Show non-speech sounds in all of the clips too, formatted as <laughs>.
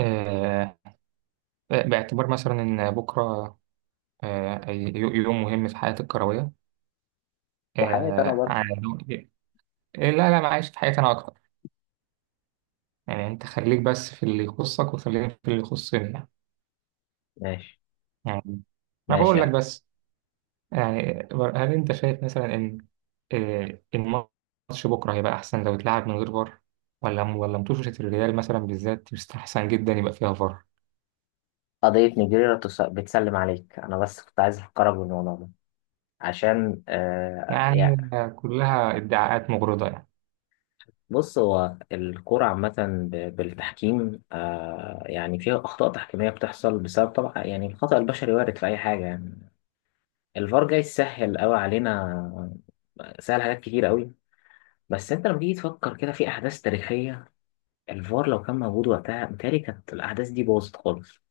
آه، باعتبار مثلا إن بكرة يوم مهم في حياتي الكروية. وحياتي انا آه، برضه. عن- لا لا، أنا عايش في حياتي أنا أكتر. يعني أنت خليك بس في اللي يخصك وخليني في اللي يخصني يعني. ماشي. يعني أنا ماشي بقول لك يعني. بس. يعني هل أنت شايف مثلا إن الماتش بكرة هيبقى أحسن لو اتلعب من غير فار، ولا متوشة الريال مثلا بالذات يستحسن جدا يبقى فيها فار؟ قضية نيجيريا بتسلم عليك، انا بس كنت عايز افكرك بالموضوع ده عشان يعني يعني. كلها ادعاءات مغرضة يعني. بص، هو الكرة عامة بالتحكيم يعني فيها أخطاء تحكيمية بتحصل بسبب طبعا يعني الخطأ البشري، وارد في أي حاجة يعني. الفار جاي يسهل أوي علينا، سهل حاجات كتير أوي. بس أنت لما تيجي تفكر كده في أحداث تاريخية، الفار لو كان موجود وقتها متهيألي كانت الأحداث دي باظت خالص.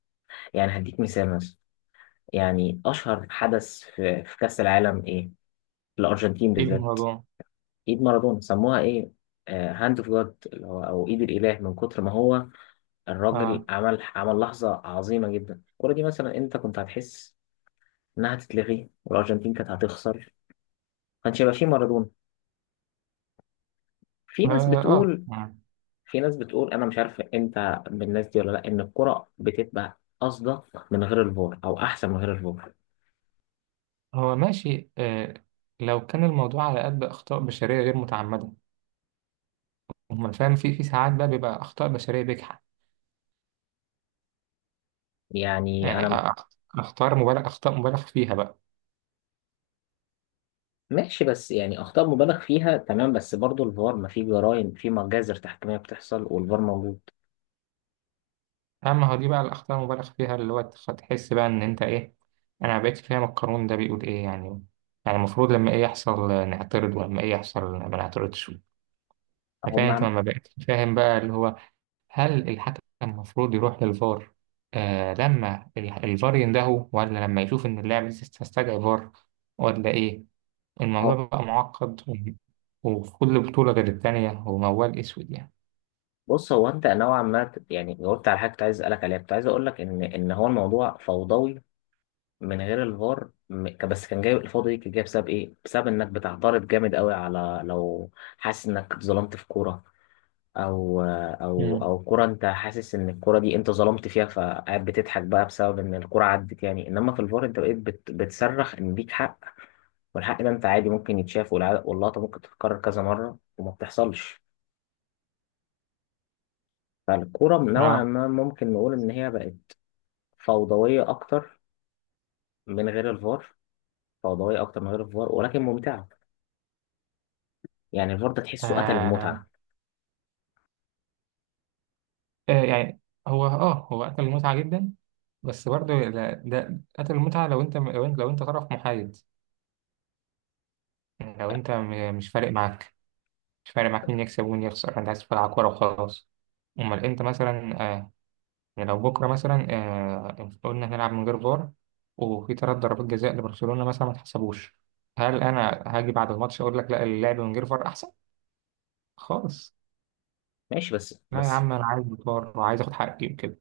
يعني هديك مثال مثلا، يعني أشهر حدث في كأس العالم إيه؟ في الأرجنتين إيه بالذات. الموضوع؟ إيد مارادونا سموها إيه؟ هاند اوف جاد، اللي هو أو إيد الإله. من كتر ما هو الراجل آه، عمل لحظة عظيمة جدا، الكورة دي مثلا أنت كنت هتحس إنها هتتلغي والأرجنتين كانت هتخسر، كانش هيبقى فيه مارادونا. في آه، ناس آه, بتقول، آه. في ناس بتقول، أنا مش عارف أنت من الناس دي ولا لأ، إن الكرة بتبقى أصدق من غير الفار أو أحسن من غير الفار. هو ماشي آه، لو كان الموضوع على قد أخطاء بشرية غير متعمدة. أما فاهم، في ساعات بقى بيبقى أخطاء بشرية بجحة. يعني يعني أنا أخ- أخطاء مبالغ، أخطاء مبالغ فيها بقى. ماشي، بس يعني اخطاء مبالغ فيها تمام، بس برضو الفار، ما في جرائم، في مجازر تحكيميه بتحصل والفار موجود. أما هو دي بقى الأخطاء المبالغ فيها اللي هو تحس بقى إن أنت إيه. أنا ما بقتش فاهم القانون ده بيقول إيه يعني. يعني المفروض لما إيه يحصل نعترض، ولما إيه يحصل ما نعترضش؟ اهو فاهم، أنت مع، ما بقتش فاهم بقى اللي هو، هل الحكم المفروض يروح للفار آه لما الفار يندهه، ولا لما يشوف إن اللاعب لسه استدعى فار، ولا إيه؟ الموضوع اهو، بقى معقد و- وفي كل بطولة غير التانية، هو موال أسود يعني. بص هو انت نوعا ما يعني جاوبت على حاجه كنت عايز اسالك عليها. كنت عايز اقول لك ان هو الموضوع فوضوي من غير الفار بس كان جاي، الفوضى دي كانت جايه بسبب ايه؟ بسبب انك بتعترض جامد قوي على، لو حاسس انك اتظلمت في كوره، او او مم. او كوره انت حاسس ان الكوره دي انت ظلمت فيها، فقاعد بتضحك بقى بسبب ان الكوره عدت يعني، انما في الفار انت بقيت بتصرخ ان ليك حق، والحق ده انت عادي ممكن يتشاف، واللقطه ممكن تتكرر كذا مره وما بتحصلش. فالكوره نوعا آه. ما ممكن نقول ان هي بقت فوضويه اكتر من غير الفار، فوضويه اكتر من غير الفار، ولكن ممتعه. يعني الفار ده تحسه قتل آه. المتعه. آه يعني، هو آه هو قتل المتعة جدا. بس برضه ده قتل المتعة لو أنت طرف محايد. يعني لو أنت مش فارق معاك، مش فارق معاك مين يكسب ومين يخسر، أنت عايز تلعب كورة وخلاص. امال انت مثلا يعني لو بكرة مثلا قلنا هنلعب من غير فار، وفي تلات ضربات جزاء لبرشلونة مثلا ما اتحسبوش، هل أنا هاجي بعد الماتش أقول لك لا، اللعب من غير فار أحسن؟ خالص. ماشي بس لا يا بس عم، أنا عايز فار وعايز آخد حقي وكده.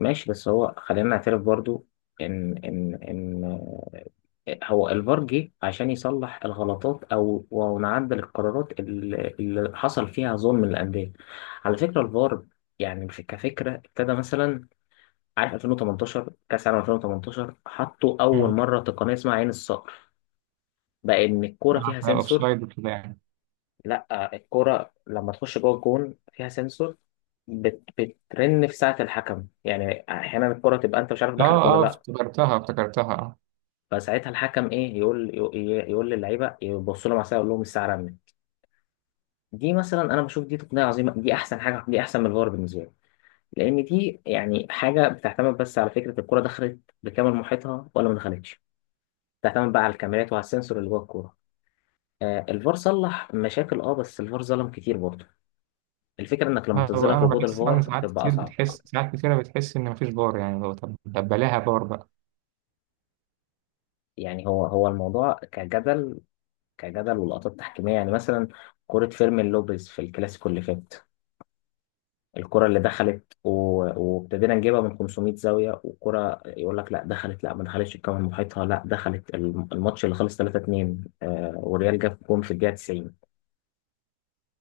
ماشي بس هو خلينا نعترف برضو ان هو الفار جه عشان يصلح الغلطات او ونعدل القرارات اللي حصل فيها ظلم للانديه. على فكره الفار يعني كفكره ابتدى مثلا، عارف 2018، كاس عالم 2018 حطوا اول مم. مره تقنيه اسمها عين الصقر، بقى ان الكوره فيها عشان سنسور. أوفسايد وكده يعني. لا، الكوره لما تخش جوه الجون فيها سنسور، بترن في ساعه الحكم، يعني احيانا الكوره تبقى انت مش عارف آه دخلت ولا آه، لا. افتكرتها افتكرتها. فساعتها الحكم ايه يقول، يقول للعيبه يبصوا لهم على الساعه، يقول لهم الساعه رنت. دي مثلا انا بشوف دي تقنيه عظيمه، دي احسن حاجه، دي احسن من الفار بالنسبه لي. لان دي يعني حاجه بتعتمد بس على فكره الكوره دخلت بكامل محيطها ولا ما دخلتش، تعتمد بقى على الكاميرات وعلى السنسور اللي جوه الكوره. آه، الفار صلح مشاكل، اه، بس الفار ظلم كتير برضه. الفكره انك لما آه، تتظلم في أنا وجود بحس، أنا الفار ساعات تبقى كتير اصعب. بتحس، ساعات كتيرة بتحس إن مفيش فار يعني. لو طب بلاها فار بقى. يعني هو الموضوع كجدل، كجدل ولقطات تحكيميه. يعني مثلا كره فيرمين لوبيز في الكلاسيكو اللي فات، الكره اللي دخلت و- وابتدينا نجيبها من 500 زاويه، والكره يقول لك لا دخلت، لا ما دخلتش الكاميرا محيطها، لا دخلت. الماتش اللي خلص 3 2، آه، والريال جاب جون في الدقيقه 90،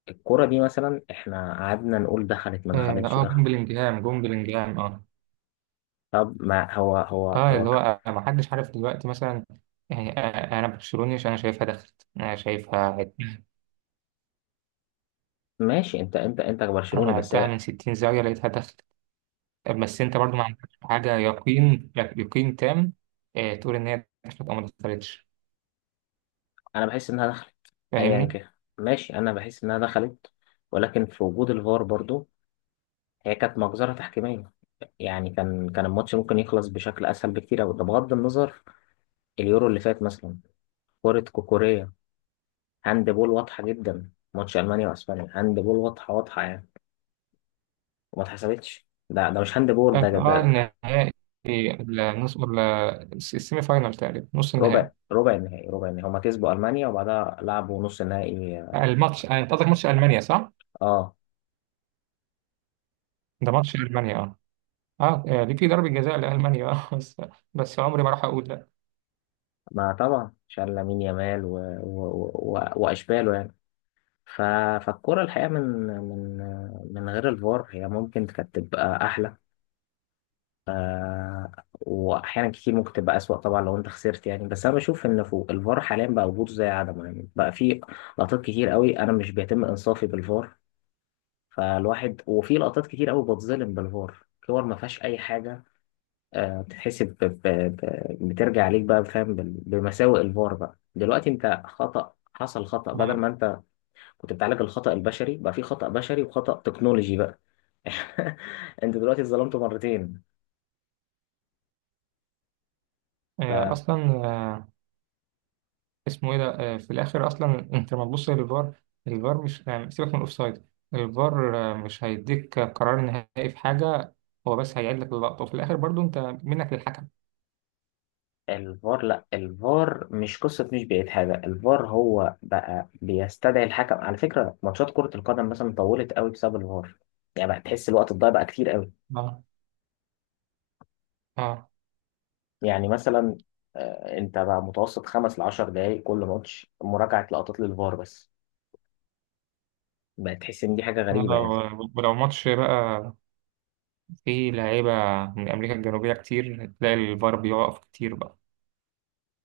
الكرة دي مثلا احنا قعدنا نقول دخلت ما آه دخلتش. جون بلينجهام، جون بلينجهام آه. طب ما هو هو اه هو اللي ك... هو ما حدش عارف دلوقتي مثلا. يعني انا برشلوني عشان انا شايفها دخلت، انا شايفها عدت. ماشي، انت انا برشلوني، بس عدتها من 60 زاويه لقيتها دخلت. بس انت برضو ما عندكش حاجه يقين، يقين تام تقول ان هي دخلت او ما دخلتش. انا بحس انها دخلت ايا فاهمني. كان. ماشي، انا بحس انها دخلت، ولكن في وجود الفار برضو هي كانت مجزرة تحكيمية. يعني كان الماتش ممكن يخلص بشكل اسهل بكتير أوي، ده بغض النظر. اليورو اللي فات مثلا، كرة كوكوريا، هاند بول واضحة جدا، ماتش المانيا واسبانيا، هاند بول واضحة واضحة يعني، وما اتحسبتش. ده مش هاند بول، اه ده ده, ده النهائي، النص ولا السيمي فاينال، تقريبا نص ربع النهائي. ربع النهائي، ربع النهائي هما كسبوا المانيا، وبعدها لعبوا نص النهائي. الماتش انت قصدك ماتش المانيا صح؟ اه، ده ماتش المانيا اه. اه دي في ضربه جزاء لالمانيا اه، بس بس عمري ما راح اقول لا. ما طبعا شال لامين يامال واشباله يعني. ف... فالكرة الحقيقة من من غير الفار هي ممكن كانت تبقى احلى، آه، واحيانا كتير ممكن تبقى اسوأ طبعا لو انت خسرت يعني. بس انا بشوف ان فوق، الفار حاليا بقى وجوده زي عدمه، يعني بقى في لقطات كتير قوي انا مش بيتم انصافي بالفار، فالواحد، وفي لقطات كتير قوي بتظلم بالفار، كور ما فيهاش اي حاجة بتتحسب بترجع عليك بقى فاهم، بمساوئ الفار بقى دلوقتي، انت خطأ، حصل خطأ، بدل آه، ما انت كنت بتعالج الخطأ البشري، بقى في خطأ بشري وخطأ تكنولوجي بقى. <laughs> انت دلوقتي اتظلمت مرتين. اصلا اسمه ايه ده، في الاخر اصلا انت لما تبص للفار، الفار مش يعني سيبك من الاوفسايد، الفار مش هيديك قرار نهائي في حاجه، هو بس هيعيد لك اللقطه، وفي الاخر برضو انت منك للحكم. فالفار لا، الفار مش قصة، مش بقيت حاجة الفار هو بقى بيستدعي الحكم. على فكرة ماتشات كرة القدم مثلا طولت قوي بسبب الفار، يعني بقى تحس الوقت الضايع بقى كتير قوي. اه. اه. يعني مثلا انت بقى متوسط خمس لعشر دقايق كل ماتش مراجعة لقطات للفار بس، بقى تحس ان دي حاجة غريبة ولو يعني. ولو ماتش بقى فيه لعيبه من امريكا الجنوبيه كتير، تلاقي الفار بيقف كتير بقى.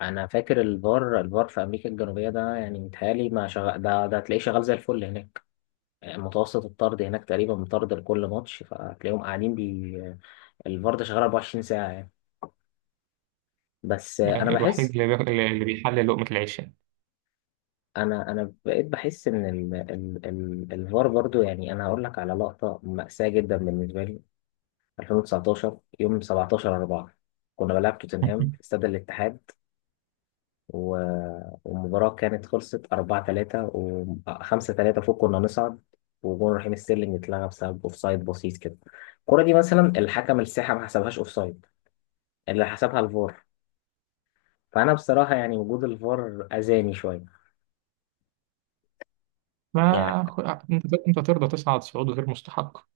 انا فاكر الفار في امريكا الجنوبية ده يعني متهيألي ما شغال، ده هتلاقيه شغال زي الفل هناك. متوسط الطرد هناك تقريبا مطرد لكل ماتش، فهتلاقيهم قاعدين بي، الفار ده شغال 24 ساعة يعني. بس انا الوحيد بحس، اللي اللي بيحلل لقمه العيش يعني. انا بقيت بحس ان ال الفار برضو يعني. انا هقول لك على لقطة مأساة جدا بالنسبة لي، 2019 يوم 17 4 كنا بنلعب توتنهام في <laughs> استاد الاتحاد و... والمباراة كانت خلصت 4 3 و 5 3 فوق، كنا نصعد، وجون رحيم ستيرلينج اتلغى بسبب اوفسايد بسيط كده. الكرة دي مثلا الحكم الساحة ما حسبهاش اوفسايد، اللي حسبها الفار. فأنا بصراحة يعني وجود الفار أذاني شوية. يعني ما خ- آه، انت انت ترضى تصعد صعود غير مستحق؟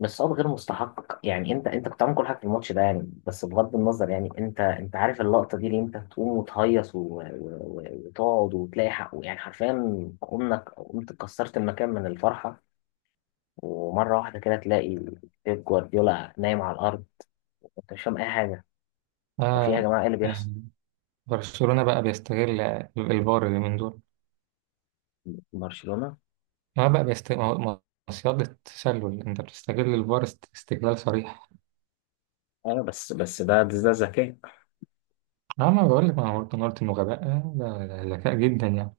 بس صعب غير مستحق يعني، انت انت كنت عامل كل حاجه في الماتش ده يعني، بس بغض النظر يعني. انت انت عارف اللقطه دي اللي انت تقوم وتهيص وتقعد وتلاقي حقه يعني، حرفيا قمنا، قمت كسرت المكان من الفرحه، ومره واحده كده تلاقي بيب جوارديولا نايم على الارض، وانت مش فاهم اي حاجه، وفي يا آه جماعه ايه اللي آه، بيحصل. برشلونه بقى بيستغل الفار اللي من دول. برشلونة، اه بقى بيست... ما هو- ما هو صياغة، تسلل، انت بتستغل الفار استغلال صريح. ايوه، بس ده ذكاء. اه ما بقول لك، ما هو قلت، أنا قلت انه غباء، ده ده ذكاء جدا يعني.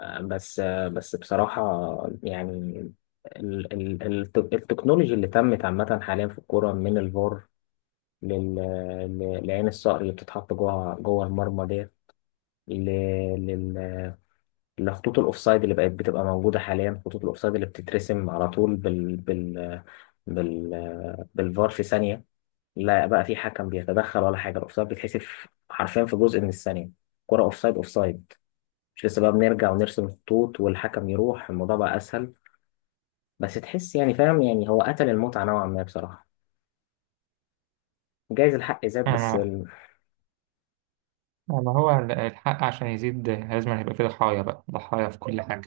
بس بصراحة يعني ال التكنولوجي اللي تمت عامة حاليا في الكورة، من الفار لل... لعين الصقر اللي بتتحط جوه المرمى ديت، ل... لل... لخطوط الاوفسايد اللي بقت بتبقى موجوده حاليا. خطوط الاوفسايد اللي بتترسم على طول بالفار في ثانيه، لا بقى في حكم بيتدخل ولا حاجه، الاوفسايد بيتحسب حرفيا في جزء من الثانيه، كرة اوفسايد اوفسايد، مش لسه بقى بنرجع ونرسم خطوط والحكم يروح، الموضوع بقى اسهل. بس تحس يعني، فاهم يعني، هو قتل المتعه نوعا ما بصراحه، جايز الحق زاد بس. انا، ما هو الحق عشان يزيد لازم هيبقى فيه ضحايا بقى، ضحايا في كل حاجة.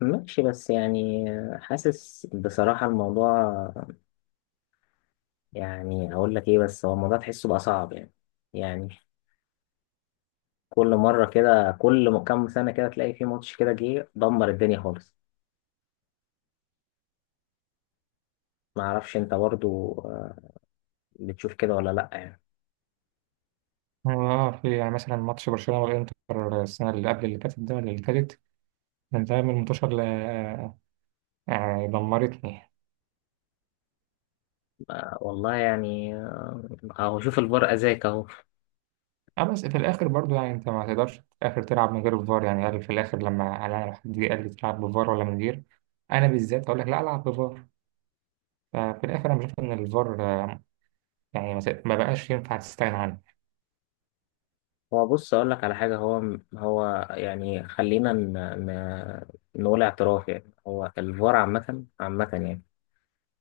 ماشي بس يعني، حاسس بصراحة الموضوع، يعني هقول لك ايه، بس هو الموضوع تحسه بقى صعب يعني. يعني كل مرة كده، كل كام سنة كده تلاقي في ماتش كده جه دمر الدنيا خالص. ما اعرفش انت برضو بتشوف كده ولا لا يعني. اه في يعني مثلا ماتش برشلونة والانتر، السنة اللي قبل اللي فاتت ده ولا اللي فاتت، كان ده من المنتشر اللي يعني دمرتني. والله يعني، اهو شوف الفار اذاك اهو. اه بس في الاخر برضو يعني انت ما تقدرش في الاخر تلعب من غير الفار يعني. قال في الاخر، لما انا حد جه قال لي تلعب بفار ولا من غير، انا بالذات اقول لك لا، العب بفار. ففي الآخر أنا بشوف إن الفار يعني ما بقاش ينفع تستغنى عنه. هو بص اقول لك على حاجة، هو يعني خلينا ن- نقول اعتراف. يعني هو الفار عامة يعني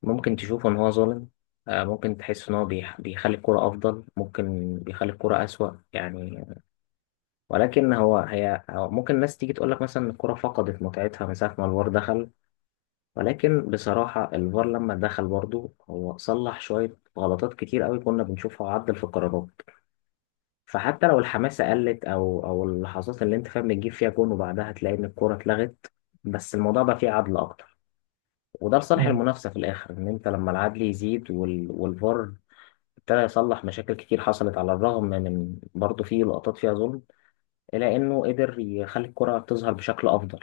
ممكن تشوفه إن هو ظالم، ممكن تحس إن هو بيخلي الكرة أفضل، ممكن بيخلي الكرة أسوأ يعني. ولكن هو ممكن الناس تيجي تقول لك مثلا إن الكرة فقدت متعتها من ساعة ما الفار دخل، ولكن بصراحة الفار لما دخل برضه هو صلح شوية غلطات كتير قوي كنا بنشوفها، وعدل في القرارات. فحتى لو الحماسة قلت، أو اللحظات اللي أنت فاهم بتجيب فيها جون وبعدها تلاقي إن الكرة اتلغت، بس الموضوع بقى فيه عدل أكتر، وده لصالح المنافسة في الآخر، إن أنت لما العدل يزيد والفار ابتدى يصلح مشاكل كتير حصلت، على الرغم من برضه في لقطات فيها ظلم، إلى إنه قدر يخلي الكرة تظهر بشكل أفضل.